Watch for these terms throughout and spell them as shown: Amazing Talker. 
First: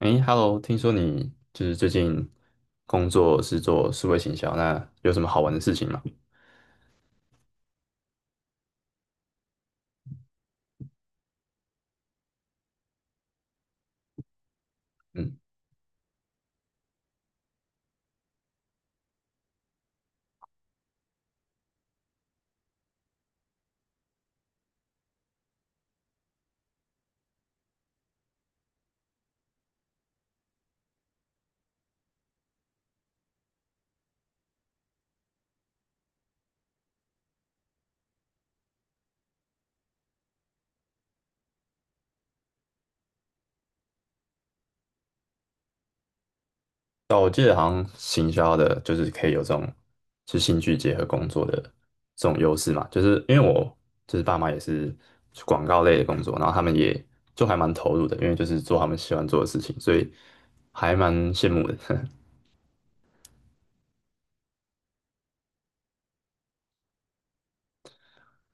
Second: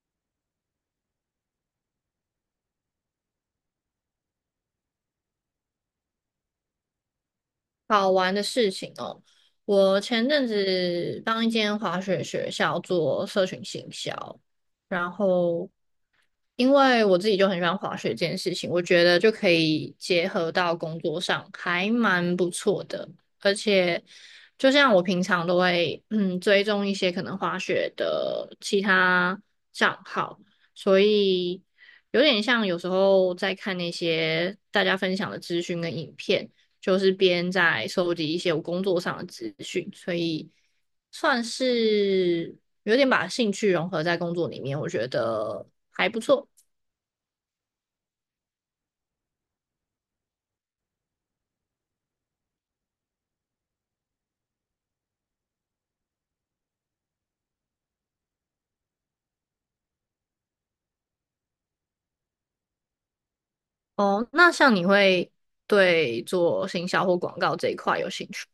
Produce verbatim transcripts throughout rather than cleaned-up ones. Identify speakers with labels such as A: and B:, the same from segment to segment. A: 诶 h e l l o 听说你就是最近工作是做数位行销，那有什么好玩的事情吗？
B: 好玩的事情哦。我前阵子帮一间滑雪学校做社群行销，然
A: 嗯，
B: 后因为我自己就很喜欢滑雪这件事情，我觉得就可以结合到工作上，还蛮不错的。而且，就像我平常都会嗯追踪一些可能滑雪的其他账号，所以有点像有时候在看那些大家分享的资讯跟影片，就是边在收集一些我工作上的资讯，所以算是有点把兴趣融合在工作里面，我觉得。
A: 但我记得好像行销的，就是可以有这种是兴趣结合工作的这种优势嘛，就是因为我就是爸妈也是广告类的工作，然后他们也就还蛮投入的，因为就是做他们喜欢做的事情，所以还蛮羡慕的，
B: 哦，那像你会对做行销或广告这一块有兴趣？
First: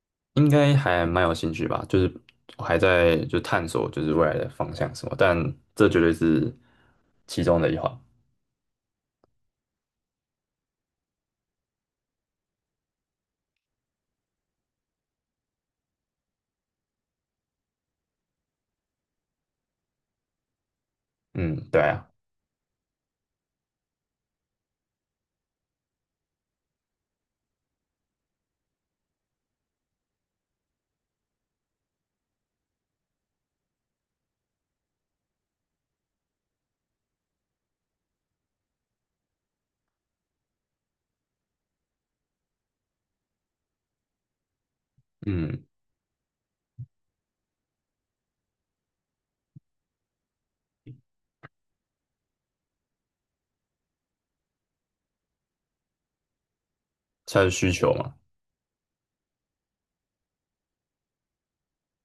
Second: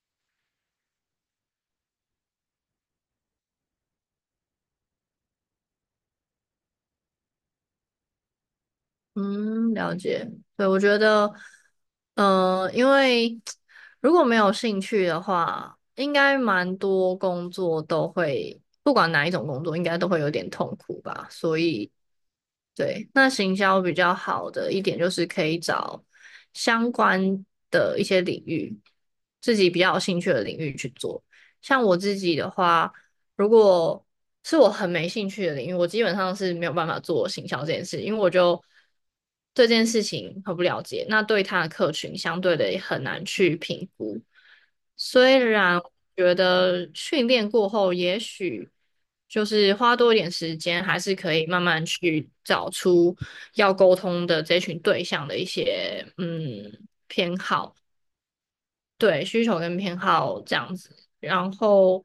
A: 应该还蛮有兴趣吧，就是我还在就探索就是未来的方向什么，但这绝对是其中的一环。
B: 嗯，了解。对，我觉得，呃，因为如果没有兴趣的话，应该蛮多工作都会，不管哪一种工作，应该都会有点痛苦吧。
A: 嗯，
B: 所
A: 对
B: 以，
A: 啊，
B: 对，那行销比较好的一点就是可以找相关的一些领域，自己比较有兴趣的领域去做。像我自己的话，如果是我很没兴趣的领域，我基本上是没有办法做行销这件事，因为我就对这件事情很不了解，那对他的客群相对的也很难去评估。虽
A: 嗯，
B: 然我觉得训练过后，也许就是花多一点时间，还是可以慢慢去找出要沟通的这群对象的一些嗯
A: 它的需求嘛，
B: 对，需求跟偏好这样子。然后，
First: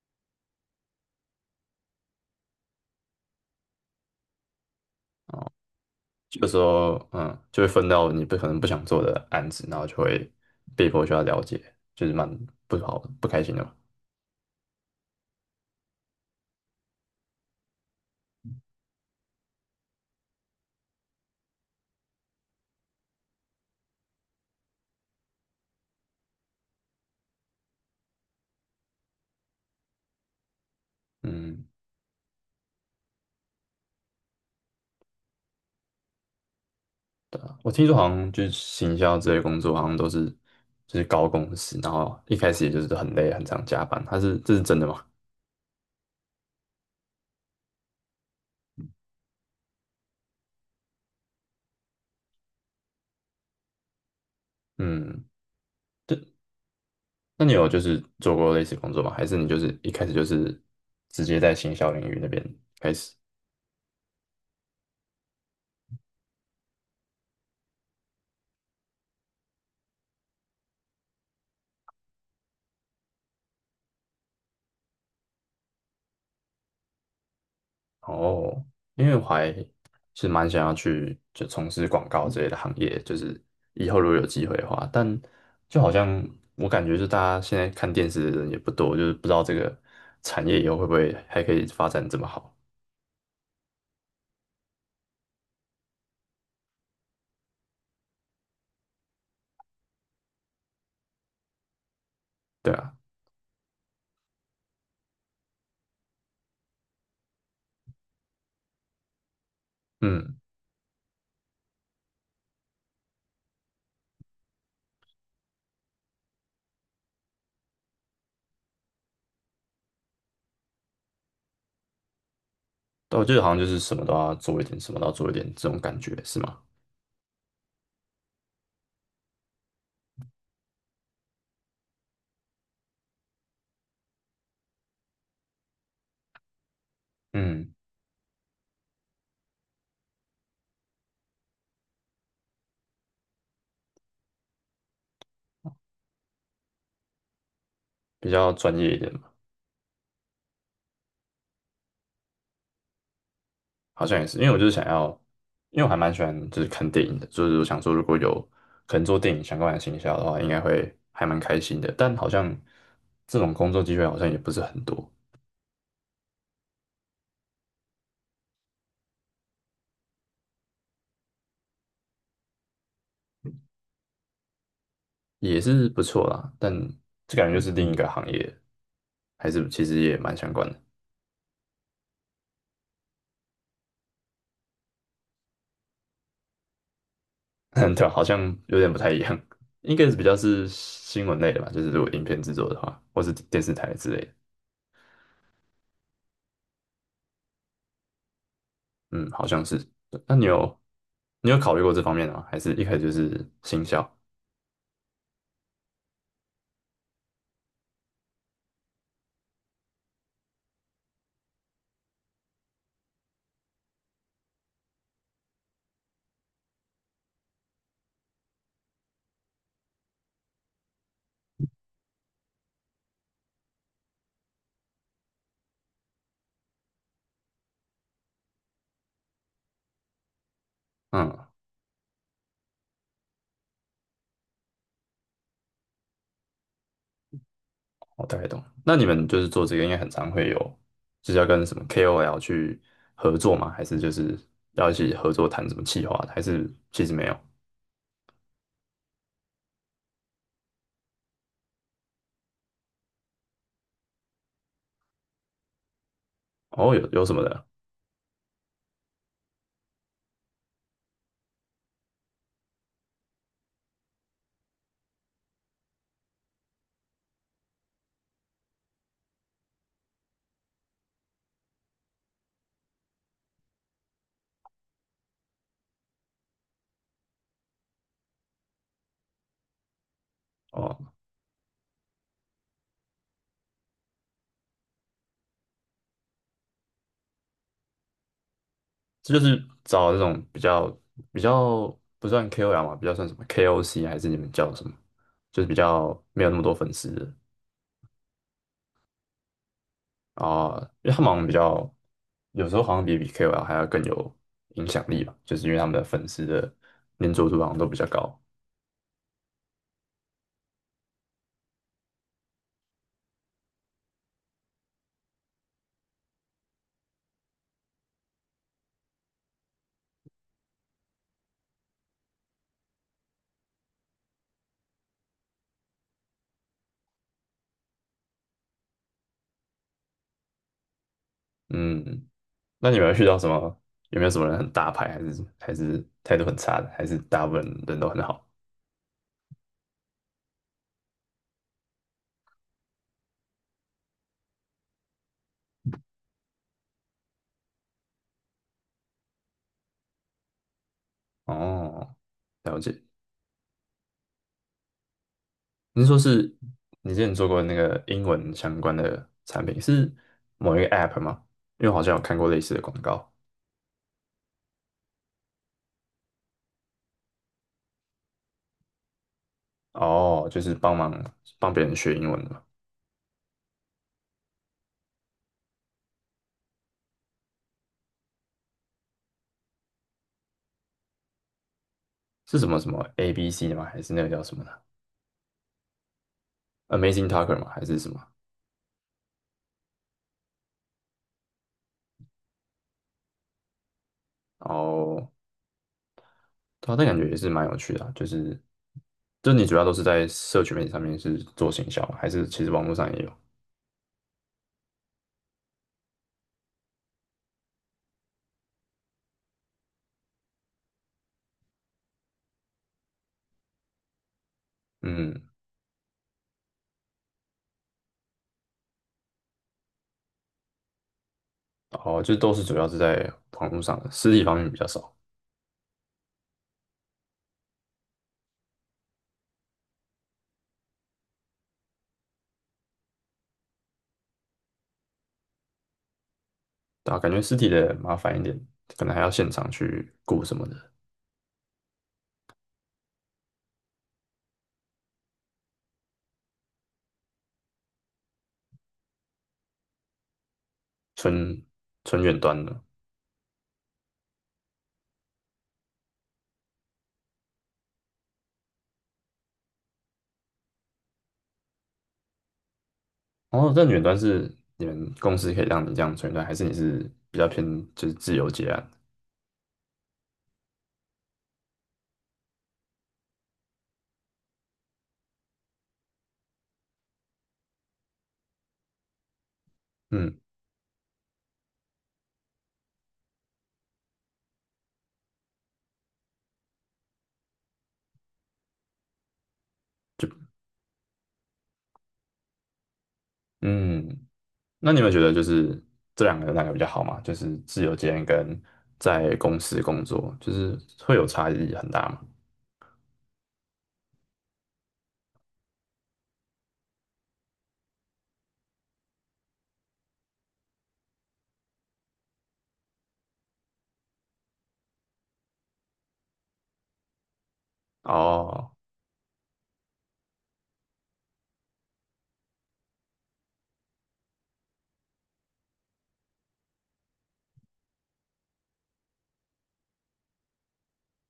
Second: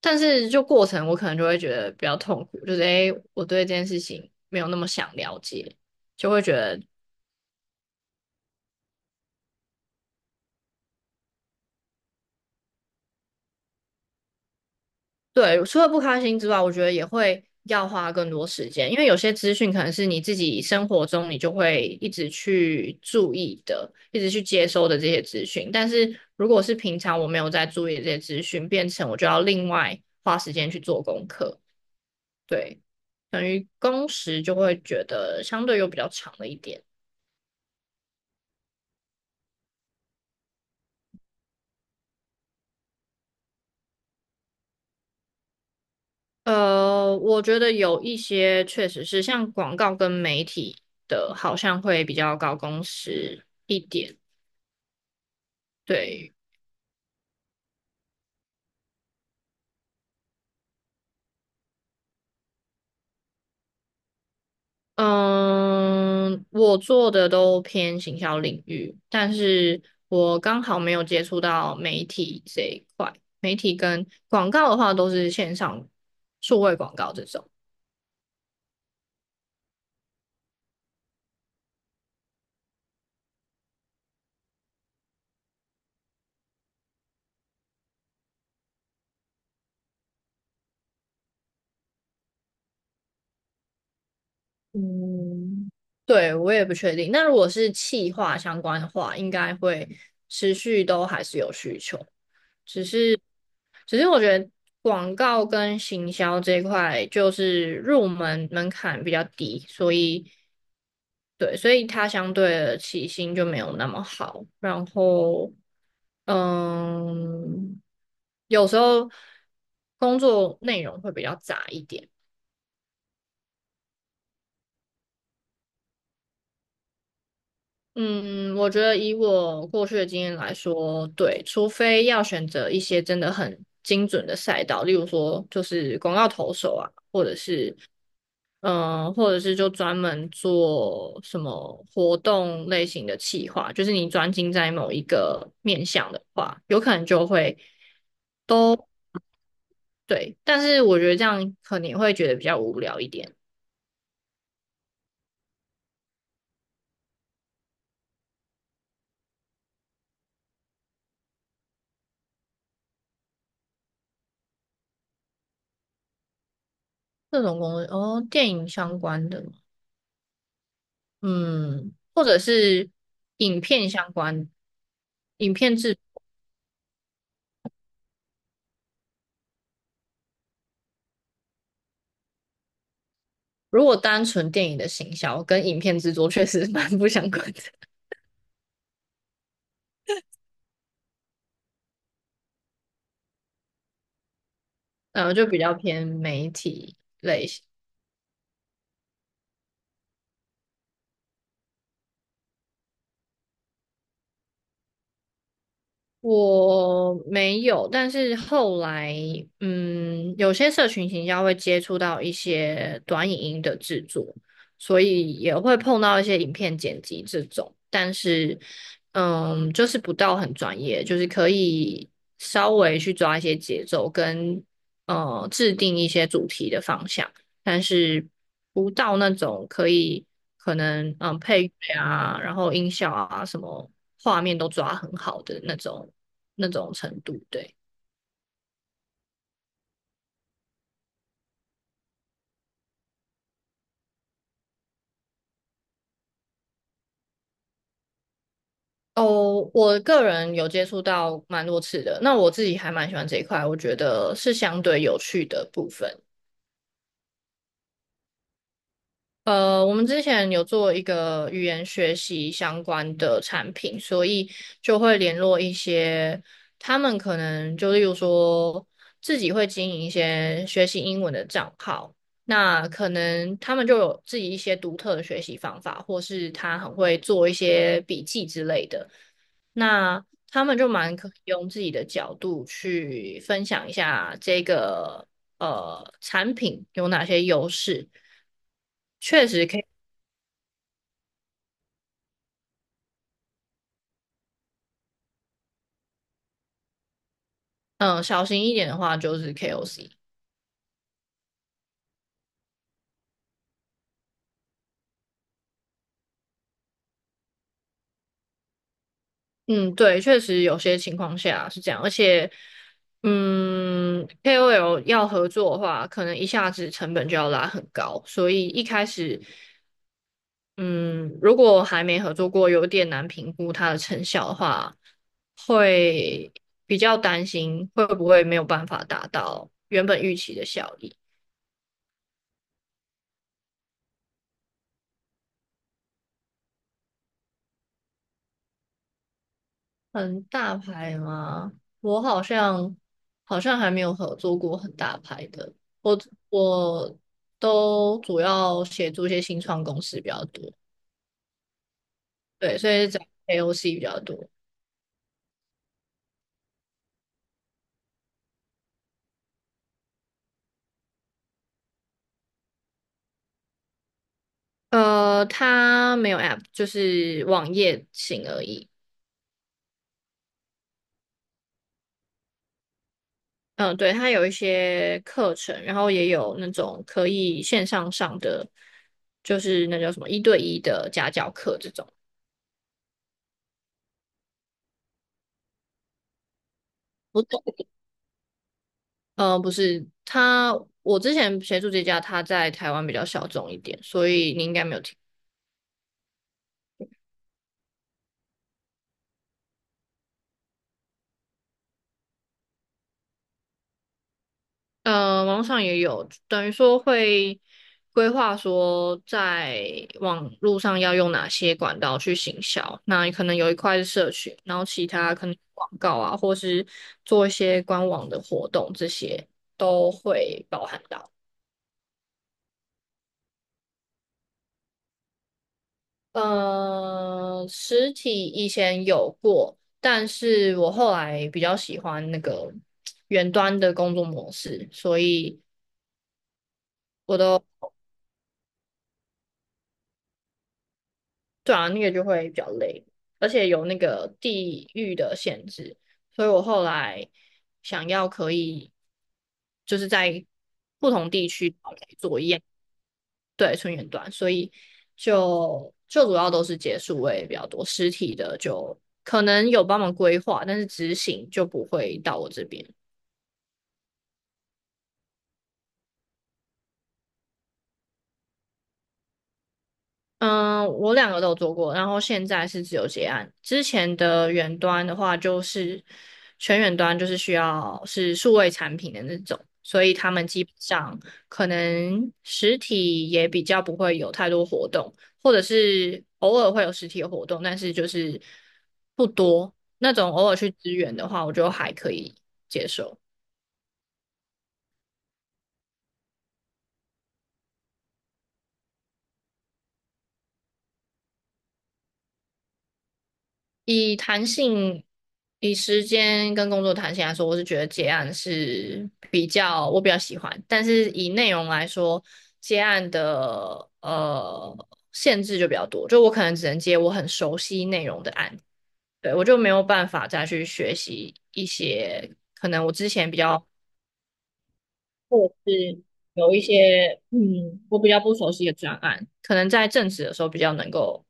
B: 但是就过程我可能就会觉得比较痛苦，就是诶，我对这件事情没有那么想了解，就会
A: 有
B: 觉
A: 时
B: 得。
A: 候嗯就会分到你不可能不想做的案子，然后就会被迫需要了解，就是蛮不好不开心的嘛。
B: 对，除了不开心之外，我觉得也会要花更多时间，因为有些资讯可能是你自己生活中你就会一直去注意的，一直去接收的这些资讯，但是如果是平常我没有在注意这些资讯，变成我就要另外花时间去做功课。
A: 嗯，
B: 对，等于工时就会觉得相对又比较长了一点。
A: 对啊，我听说好像就是行销这类工作，好像都是就是高工资，然后一开始也就是很累，很常加班，他是这是真的吗？
B: 呃，我觉得有一些确实是像广告跟媒体的，好像会比较高工时一点。
A: 嗯，
B: 对，
A: 对，那你有就是做过类似工作吗？还是你就是一开始就是直接在行销领域那边开始？
B: 嗯，我做的都偏行销领域，但是我刚好没有接触到媒体这一块。媒体跟广告的话，都是线上数位广告这种。
A: 哦，因为我还是蛮想要去就从事广告之类的行业，就是以后如果有机会的话，但就好像我感觉，是大家现在看电视的人也不多，就是不知道这个产业以后会不会还可以发展这么好，
B: 嗯，对，我也不确定。那如果是企划相关的话，应该会持续都还是有需求，
A: 对
B: 只
A: 啊，
B: 是，只是我觉得广告跟行销这一块就是入门门槛比较低，所以，
A: 嗯，
B: 对，所以它相对的起薪就没有那么好。然后，嗯，有时候工作内容会比较杂一点。
A: 但我觉得好像就是什么都要做一点，什么都要做一点这种感觉，是吗？
B: 嗯，我觉得以我过去的经验来说，对，除非要选择一些真的很精准的赛道，例如说就是广告投手啊，或者
A: 嗯，
B: 是嗯、呃或者是就专门做什么活动类型的企划，就是你专精在某一个面向的话，有可能就会
A: 比较
B: 都。
A: 专业一点，
B: 对，但是我觉得这样可能会觉得比较无聊一点。
A: 好像也是，因为我就是想要，因为我还蛮喜欢就是看电影的，就是我想说如果有可能做电影相关的行销的话，应该会还蛮开心的。但好像这种工作机会好像也不是很多，
B: 这种工作哦，电影相关的吗，嗯，或者是影片相关。影
A: 也
B: 片
A: 是
B: 制，
A: 不错啦，但这感觉就是另一个行业，还是其实也蛮相关的。
B: 如果单纯电影的行销跟影片制作确实蛮不相关的，
A: 对啊，好像有点不太一样，应该是比较是新闻类的吧，就是如果影片制作的话，或是电视台之类的。
B: 呃，就比较偏媒体。
A: 嗯，好像是。对那你有你有考虑过这方面的吗？还是一开始就是行销？
B: 我没有，但是后来，嗯，有些社群行销会接触到一些短影音的制作，所以也会碰到一些影片剪辑这种，但是，嗯，就是不到很专业，就是可以稍微去抓一些节奏跟，呃，制定一些主题的方向，但是不到那种可以，可能，嗯，
A: 嗯。
B: 配乐啊，然后音效啊，什么画面都抓很好的那种。那种程度。对。
A: 我大概懂。那你们就是做这个，应该很常会有，就是要跟什么 K O L 去合作吗？还是就是要一起合作谈什么企划还是其实没有？
B: 哦，我个人有接触到蛮多次的，那我自己还蛮喜欢这一块，我觉得是相对有趣的部分。
A: 哦，有有什么的？
B: 呃，我们之前有做一个语言学习相关的产品，所以就会联络一些，他们可能就例如说自己会经营一些学习英文的账号，那可能他们就有自己一些独特的学习方法，或是他很会做一些笔记之类的。那他们就
A: 哦，
B: 蛮可以用自己的角度去分享一下这个呃产品有哪些优势，
A: 这就
B: 确
A: 是
B: 实可以。
A: 找那种比较比较不算 K O L 嘛，比较算什么 K O C 还是你们叫什么？就是比较没有那么多粉丝的
B: 嗯、小心一点的话就是 K O C。
A: 啊，因为他们好像比较有时候好像比比 K O L 还要更有影响力吧，就是因为他们的粉丝的粘着度好像都比较高。
B: 嗯，对，确实有些情况下是这样，而且嗯 K O L 要合作的话，可能一下子成本就要拉很高，所以一开始，嗯，如果还没合作过，有点难评估它的成效的话，会比较担心会不会没有办法达到原本预期的效益。
A: 嗯，那你们有遇到什么？有没有什么人很大牌，还是还是态度很差的，还是大部分人都很好？
B: 很大牌吗？我好像好像还没有合作过很大牌的，我我都主要协助一些新创公司比较多，
A: 哦，
B: 对，
A: 了
B: 所
A: 解。
B: 以找 A O C 比较多。
A: 您说是你之前做过那个英文相关的产品，是某一个 App 吗？因为我好像有看过类似的广告。
B: 呃，它没有 App，就是网页型而已。
A: 哦，就是帮忙帮别人学英文的嘛？
B: 嗯，对，它有一些课程，然后也有那种可以线上上的，就是那叫什么一对一的家教课这种。
A: 是什么什么 A B C 吗？还是那个叫什么呢？Amazing
B: 不是，
A: Talker 吗？还是什么？
B: 呃，不是，他我之前协助这家，他在台湾比较小众一点，所以你应该没有听。
A: 哦，对啊，但感觉也是蛮有趣的啊就是，就你主要都是在社群媒体上面是做行销吗还是其实网络上也有？
B: 呃，网络上也有，等于说会规划说在网络上要用哪些管道去行销。那可能有一块是社群，然后其他
A: 嗯。
B: 可能广告啊，或是做一些官网的活动，这些都会包含到。
A: 哦，就都是主要是在网络上的，实体方面比较少，
B: 呃，实体以前有过，但是我后来比较喜欢那个远端的工作模式，所以
A: 对啊，感
B: 我
A: 觉实
B: 都。
A: 体的麻烦一点，可能还要现场去雇什么的，
B: 对啊，那个就会比较累，而且有那个地域的限制，所以我后来想要可以就是在不同地
A: 纯
B: 区
A: 纯
B: 做
A: 远
B: 一样，
A: 端的。
B: 对，纯远端，所以就就主要都是结束位比较多，实体的就可能有帮忙规划，但是执行就不会到我这边。
A: 哦，但远端是你们公司可以让你这样纯远端，还是你是比较偏就是自由接案？
B: 嗯，我两个都有做过，然后现在是自由结案。之前的远端的话，就是全远端，就是需要是数位产品的那种，所以他
A: 嗯
B: 们基本上可能实体也比较不会有太多活动，或者是偶尔会有实体的活动，但是就是不多。那种偶尔去支援的话，我就还可以接受。
A: 嗯，那你们觉得就是这两个哪个比较好嘛？就是自由接案跟在公司工作，就是会有差异很大嘛？
B: 以弹性、以时间跟工作弹性来说，我是觉得接案是比较我比较喜欢，但是以内容来说，接案的呃限制就比较多，就我可能只能接我很熟悉内容的案，
A: 哦，
B: 对，我就没有办法再去学习一些可能我之前比较，或者是有一些嗯我比较不熟悉的专案，可能在正职的时候比较能够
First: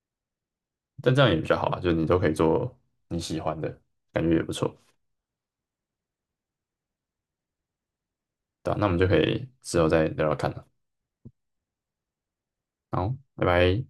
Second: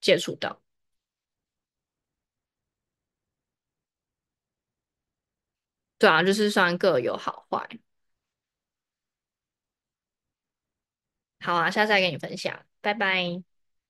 B: 接触到。
A: 但这样也比较好啊，就是你都可以做你喜欢的，感觉也不错。
B: 对啊，就是算各有好坏。
A: 对啊，那我们就可以之后再聊聊看了。
B: 好啊，下次再跟你分享，拜
A: 好，
B: 拜。
A: 拜拜。